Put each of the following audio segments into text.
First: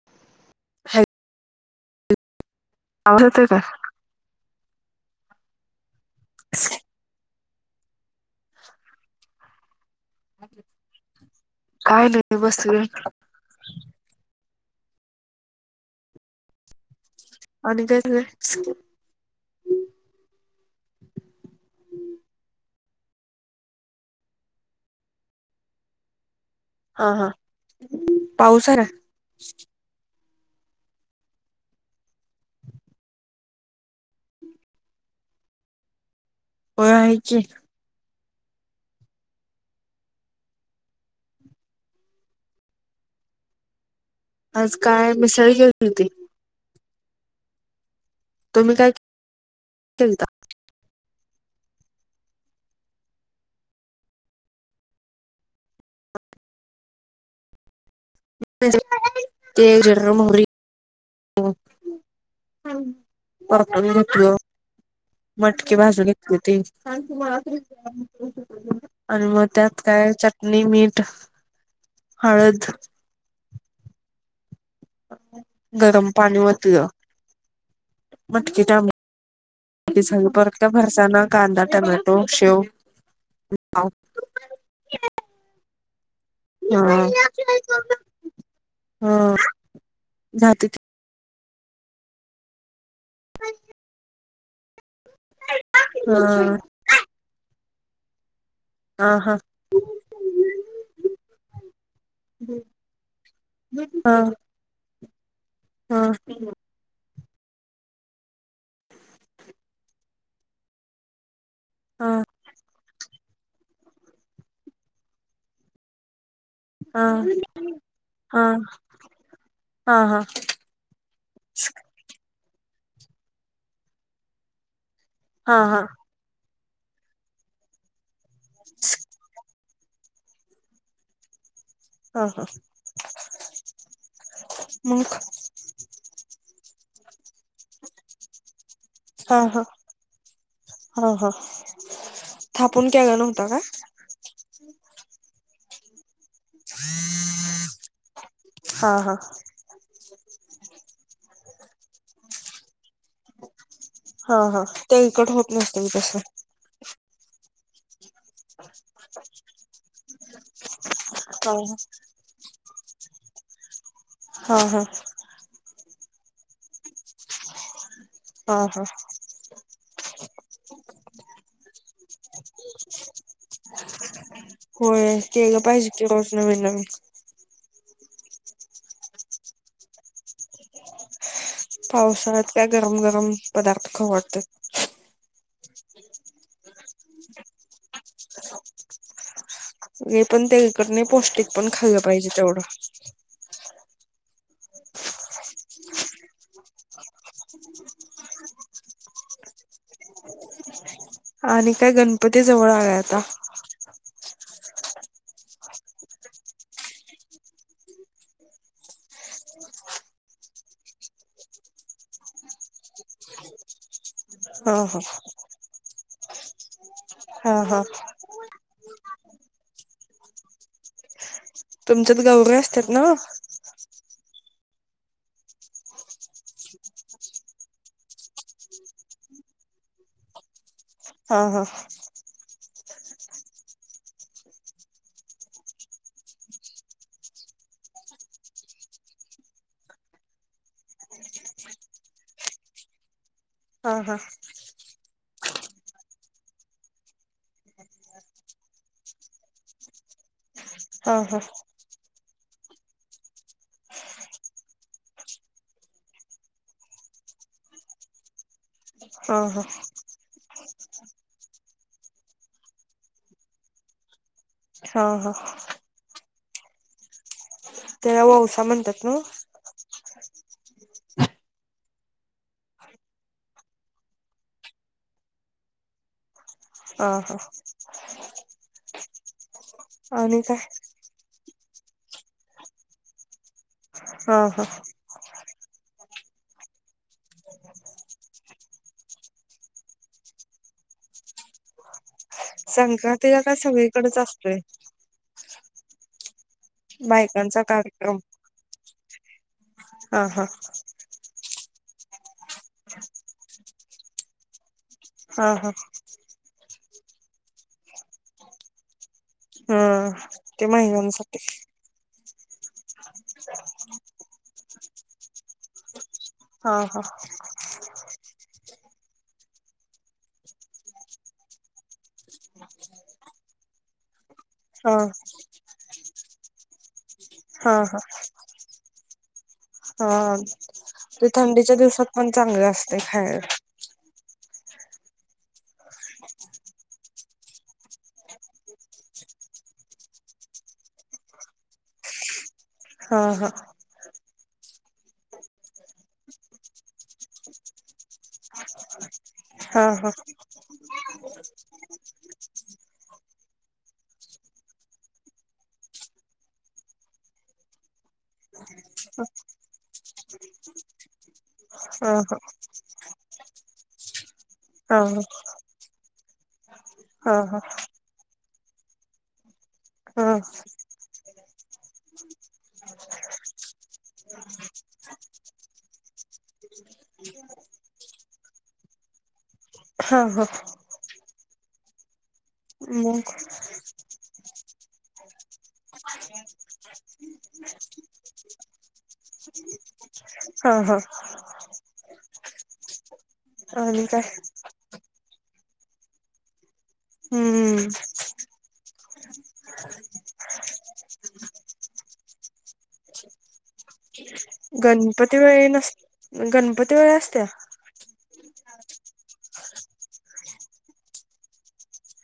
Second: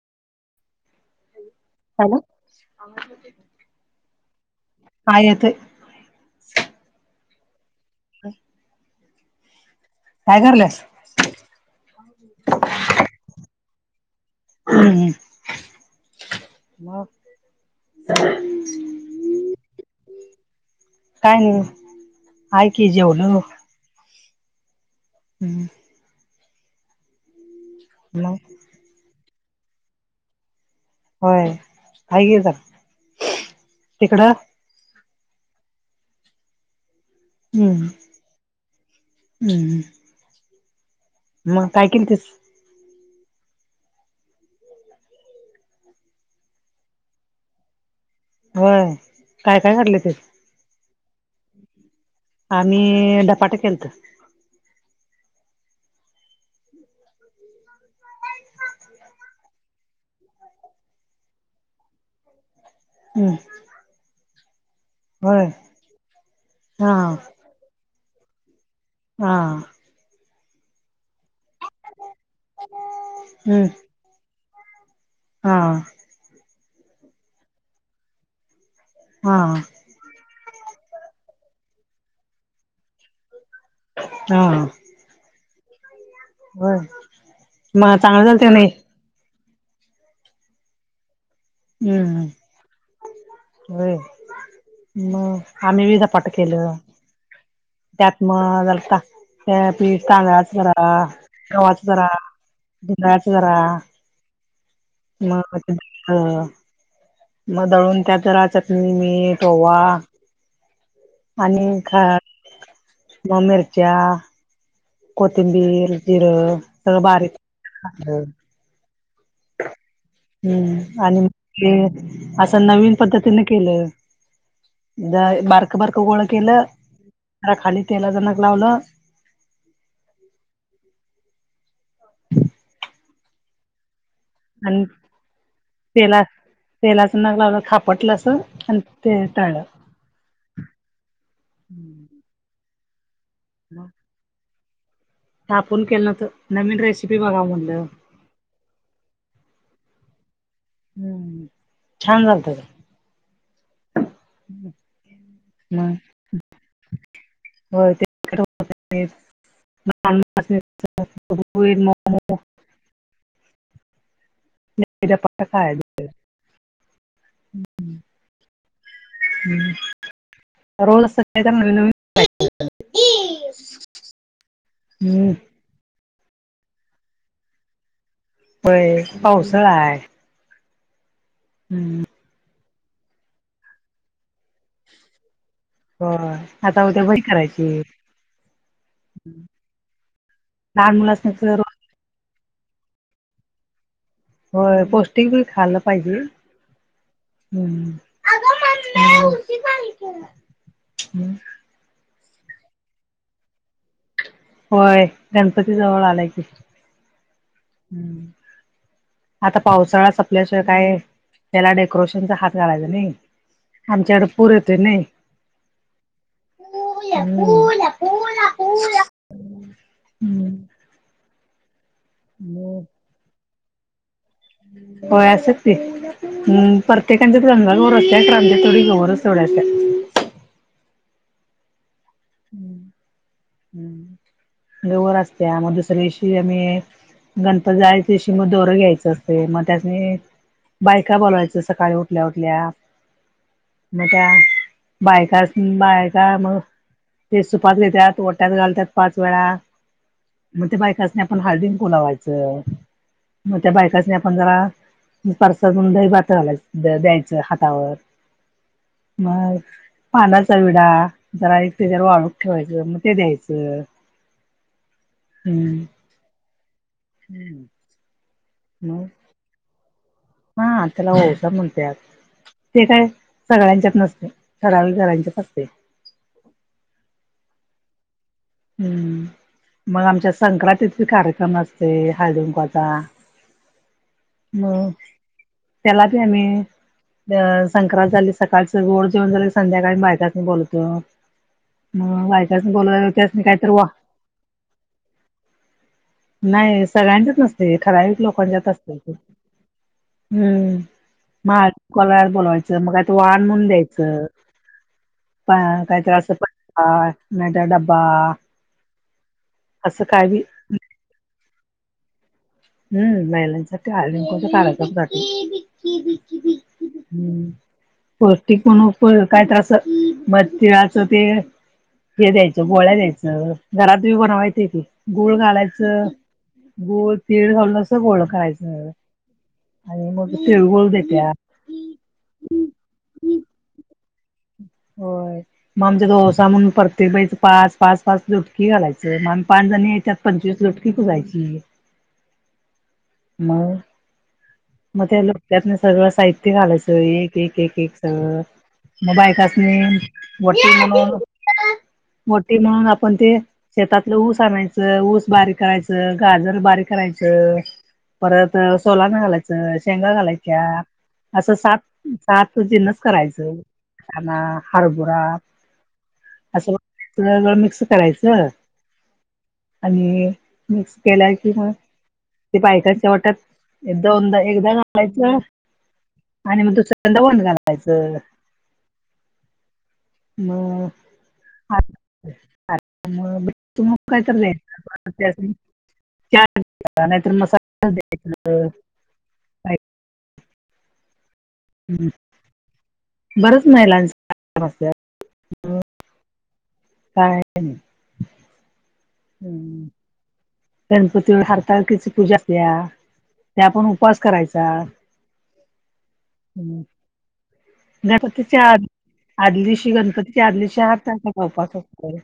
[unintelligible] Hello. आवज येतोय का? हा येतोय. [inaudible] [inaudible] काय करालीयास? काय नाही बसलोय हम्म, म? आणि तेच लय काय हाय की जेवलो. हम्म. हा हा मग पाऊसरा होय हाय की इथ. तिकडं? होय हो हाय की. हम्म हम्म. मग काय किलतीस? आज काय मिसाळ केली होती. तुम्ही काय होय काय काय घातल केलता? त्यात? आम्ही धपाटे केलत. [inaudible] ते जिर, मोहरी [inaudible] हम्म परतून घेतलो. होय मटकी भाजून घेतली हुती. हा आणि हा म त्यात काय चटणी, मीठ, हळद हम्म. हा गरम पाणी वतल मटकीत आम्ही हा. [unintelligible] फरसाना, कांदा, टमॅटो शेव हा. होय हा मग चांगलं झालत का नाही हा जातीत. हम्म, होय. मग आम्ही बी धपाट हा केलं त्यात मग हा हा त्या पीठ तांदळाच जरा गव्हाच जरा जोंधळ्याच जरा. हां! मग तीत म दळून त्यात जरा चटणी मीठ ओवा. आणि खां हा दोन मिरच्या कोथिंबीर जिर. हा हा! हा हूं आणि ते असं नवीन पद्धतीने केलं. दाय हा बारक हा बारक गोळ केलं, जरा खाली तेलाच नक लावलं. हा हा! मंग. तेेला-तेेलाच नग लावलं, खापटलं अस आण ते तळल. हं हं थापून केला नव्हता काय. थापून केलं नव्हत, नवीन रेसिपी बघाव म्हनंलं. हा हा! हूं छान झालत का? हा हा तेलकट होत नसत मग की तसं. होय हा [unintelligible] [unintelligible] हा हा [unintelligible] [inaudible] ह हा! [unintelligible] होय हम्म केल पाहिजे की रोज नवीन, नवीन. व्हय पावसाळा आहे. हम्म पावसाळ्यात काय गरम गरम पदार्थ खावू वाटत्यात. होय आता उद्या भजी करायची. ये पन तेलकट लहान नही मुलासनी पौष्टिक कसं पण रोज खाल्लं पाहिजे तेवढं. होय पोस्टिकं बी खाल्लं पाहिजे. [inaudible] [unintelligible] आणि काय गणपती जवळ आले आता. होय गणपती जवळ आलाय की. हम्म [inaudible] आता पावसाळा सपल्याशिवाय काय त्याला डेकोरेशनचा हात घालायचा नही. आमच्याड हा हा! हा हा [unintelligible] तुमच्यात गौराय असत्यां त ना? होय अस्यात की. [unintelligible] हा हा! हेवर असत्यां, अ मग दुसऱ्या दिशी आम्ही गणपत जायच्या दिशी म दोरं घ्यायचं असतय मग त्यासनी बायका बोलावायच सकाळी उठल्या उठल्या. हा म हा त्या बायका सं, बायका म. ते सुपास घेत्यांत, ओट्यात घालतात पाच वेळा म ते हा बायकसनी हा आपण [unintelligible] फुलवायचं, मग त्या बायकासनी आपण जरा परसाद म्हणून दही, भात घालायचं द्यायचं हातावर हा मग हा पानाचा विडा, जरा एक ते जर वाळूक ठेवायचं मग ते द्यायचं हं, हं. हं, हं. त्याला ववसा म्हणतात नाहो. हा त्याला ओवसा म्हणतात. ते काय सगळ्यांच्यात नसतं. ठराविक घरांच्यात असतंय. हं, हं. हं, मग आमच्यात आणि काय संक्रांतीचा हळदी-कुंकवाचा कार्यक्रम असतोय हा हा मग प्याला [inaudible] आम्ही संक्रांत झाली, सकाळचं गोड जेवण झालं, संध्याकाळी बायकांसनी मी बोलवतेव. हं बायकांसनी बोलवल संक्रांतीला त्यासनी काय कायतरी वा सगळीकडेच असतोय नाही सगळ्यांच्यात बायकांचा नसतंय, कार्यक्रम ठराविक लोकांच्यात असतं. हा हा हं महाड कोणाला बोलवायचं मग आता वाण म्हणुन द्यायचं हा हा काय तर अस. [inaudible] नाहीतर डबा. हं ते महिलांसाठी. हं महिलांसाठी हळदीकुकंवाचा कार्यक्रम. हा, हा. हम्म पौष्टिक पण काय तर मग तीळाचं ते. हे द्यायचं गोळ्या द्यायचं घरात ही बनवायच. ते हा गुळ घालायचं गुळ, तीळ हा घालून असं हा गोळ करायचं. आणि मग हा तिळगुळ ते देत्यात थंडीच्या दिवसात पण चांगलं असतंय खायला. होय. मग आमच्या ओवसा म्हणून प्रत्येक बाईच पाच-पाच-पाच लुटकी घालायचं मग आम्ही पाच जनी याच्यात - पंचवीस लुटकी पुंजायची. [inaudible] हा हा मग? मग त्या लोटक्यातन थोडक्यात सगळं साहित्य घालायचं एक-एक-एक-एक सगळं मग बायका. हा हं हा वटी म्हणून. [inaudible] वटी म्हणून आपण ते. शेतातलं ऊस आणायचं, ऊस बारीक करायचं, गाजर बारीक करायचं. परत सोलानं घालायचं, शेंगा घालायच्या असं सात हा सात जिन्नस करायचं वटाना, हा हरभरा असं. हा हा सगळं मिक्स करायचं. आणि हा हा मिक्स केल्या कि मग. ते बायकांच्या वट्यात दोनदा-एकदा घालायचं. आणि मग दुसऱ्यांदा वण घालायचं. हा हा मग..... आ मग तू मग काय चाललंय? [inaudible] नाहीतर मसाला द्यायच. ह [inaudible] हा हा हं बरच आणि काय महिलांच्या समस्या [inaudible] काय नाही. हम्म हमं गणपती हरतालिकीची पूजा असत्या, ते आपण उपवास करायच. गणपती वेळी नस, गणपती वेळी असत्या. गणपतीच्या आत आदली दिवशी गणपतीच्या आदलीदिवशी हरतालिकेचा उपवास असतो.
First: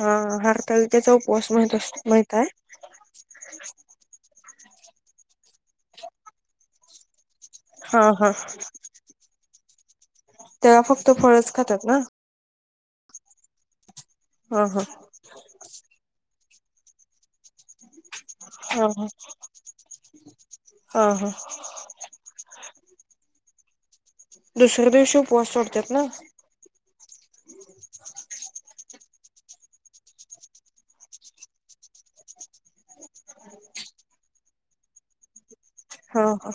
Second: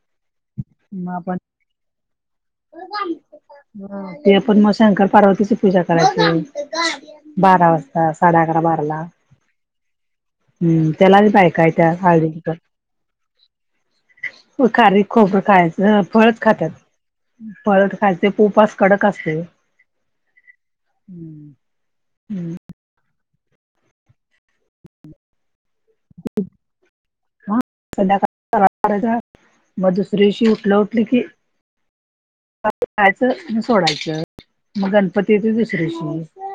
हा हरतालिकेचा मग आपण उपवास माहिती आहे? ते पण मग शंकर पार्वतीची पूजा करायची. बारा हा वाजता, हा साडे अकरा बाराला. तेव्हा हम्म फक्त त्याला आणि फळच बायका खातात येत्यात ना हळदी हा कुंकवाला. हा खारीक खोबर खायचं फळच खातात. फळच खायचे उपवास हा हा कडक असतो ओ हा हा हम्म हम्म दुसऱ्या दिवशी उपवास सोडतात ना? दुसऱ्या दिवशी उठले उठले की. खायचं सोडायचं मग गणपती येत दुसऱ्यादिवशी हा हा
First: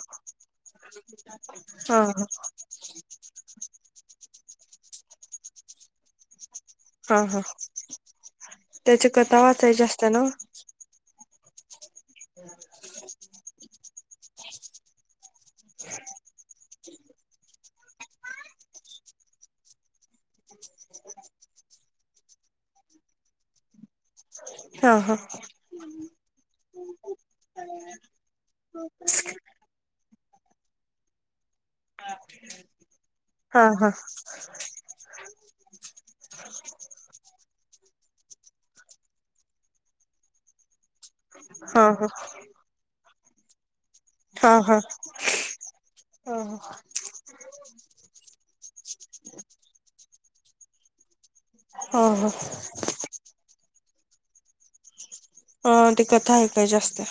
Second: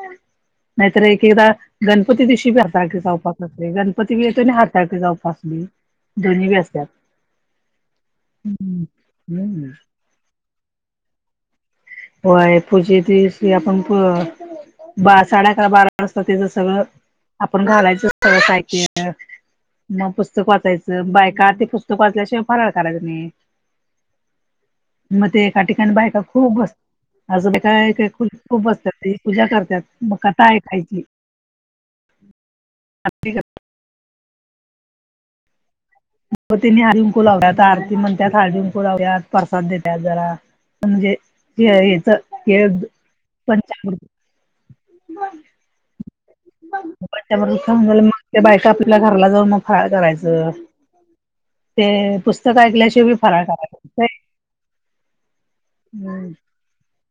नाहीतर एक एकदा हा हा गणपती दिवशी बी हरतालिकेचा उपवास असतो. गणपती पण येते आणि हरतालिकेचा उपवास बी दोन्ही पण असत्यात. हा हा त्याची कथा हम्म वाचायची असत्या न्हव. होय पुजेची [inaudible] आपण ब साडेअकरा बारा वाजता त्याच सगळं आपण घालायचं सगळ साहित्य मग पुस्तक वाचायचं बायका ते पुस्तक वाचल्याशिवाय फराळ करायचा नाही. [unintelligible] हा मग ते एका ठिकाणी बायका खूप बस असं काय खु खूप बसतात तुझ्या सारख्याच पूजा करतात मग कथा ऐकायची. मग हा हा तनी हळदीकुंकू लावत्यात, आरती म्हणतात हळदीकुंकू लावत्यात प्रसाद देतात जरा. हा हा म्हणजेेत के पंचाकृती हा हा हा [inaudible] मग त्या बायका आपल्या घराला जाऊन मग फराळ करायचं. ते हा पुस्तक ऐकल्याशिवाय फराळ करायचं अ ती हम्म कथा ऐकायची असत्या.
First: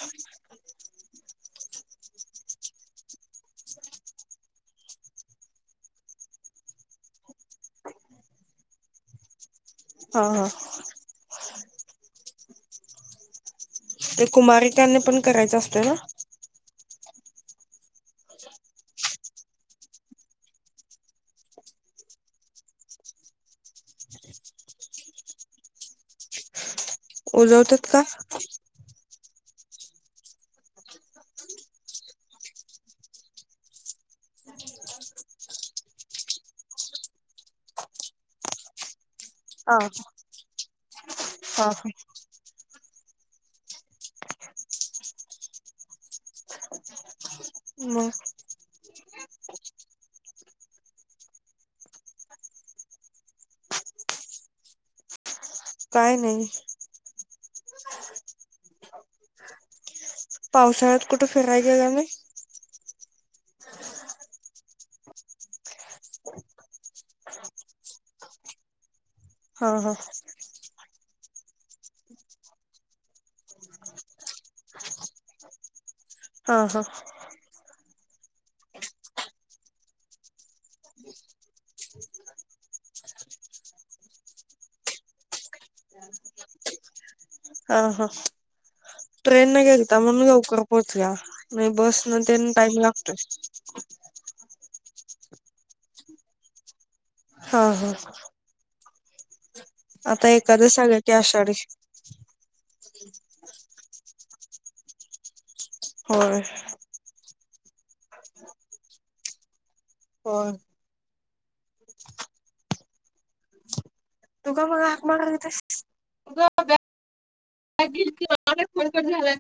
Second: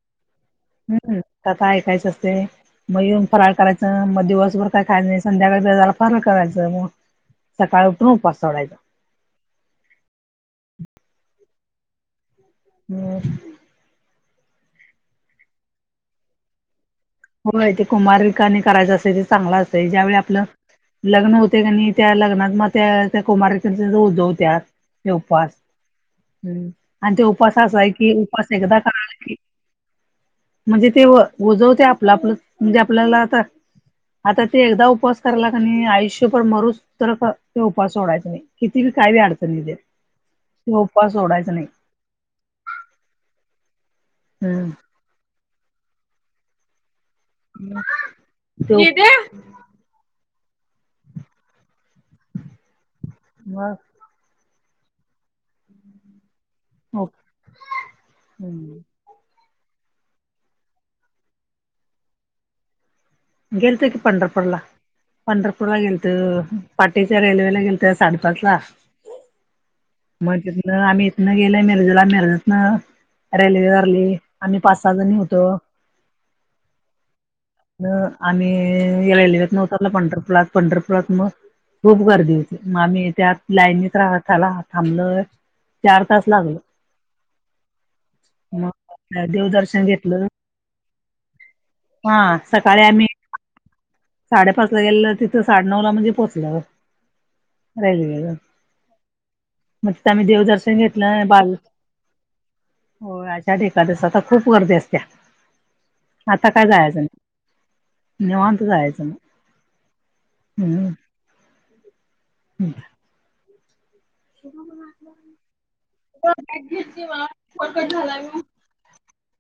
हम्म कथा ऐकायचं असते. मग येऊन फराळ करायचं मग दिवसभर काय खायच नाही संध्याकाळी जरा फराळ करायचं मग सकाळ उठून उपवास सोडायचा. हा हा [unintelligible] ते कुमारिकानी पण करायचं असतं ना. होय ते कुमारिकाणी करायचं असे ते चांगलं असतं ज्यावेळी आपलं लग्न होते क त्या लग्नात मग त्या त्या कुमारिकेच उजवत्यात. ते उपास हम्म आणि ते उपास असा उजवतात आहे का कि उपास एकदा म्हणजे ते उजवते आपलं आपलं म्हणजे आपल्याला आता- आता ते एकदा उपवास करला का नाही आयुष्यभर मरोस- सरत ते उपास सोडायच नाही, किती बी काय बी अडचणी येऊ दे, हा ते उपास सोडायच नाही. [inaudible] हम्म [inaudible] मग [unintelligible] बर काय नाही. हो हम् पावसाळ्यात कुठे फिरायला गेल्यानी? गेलत की पंढरपूरला. पंढरपूरला गेलत, पाटीच्या रेल्वेला गेलत साडेपाचला हा हा मग तिथन आम्ही इथन गेल मिरजेला मॅरेतन. रेल्वेवारली आम्ही पाच सहा जणी होतो. अ ह आम्ही रेल्वेने उतरलो पंढरपुरात, पंढरपुरात मग- खूप गर्दी होती मग आम्ही त्या लाईनीत राहताला थांबल. चार तास लागले. अ ह मग ट्रेनने देवदर्शन गेलता घेतलं म्हणून लवकर पोहोचल्या नाही बस हा न तेन टाईम लागतोय. [inaudible] साडेपाचला गेलेल तिथं साडे नऊला म्हणजे पोचल्यावर. हा हा मग ते आम्ही आता देवदर्शन एकादस आल्या की घेतलं मग आषाढी आलो. हो अशा ठिकाणी सतत खूप गर्दी असत्या. होय आता काय जायाचं नाही, निेवांत जायाचं. होय हम् [inaudible] तु का मला हाक मारली होतीस? गप ग- चिवा बातचीत काही होत तर नाही, फोन कट झालाय.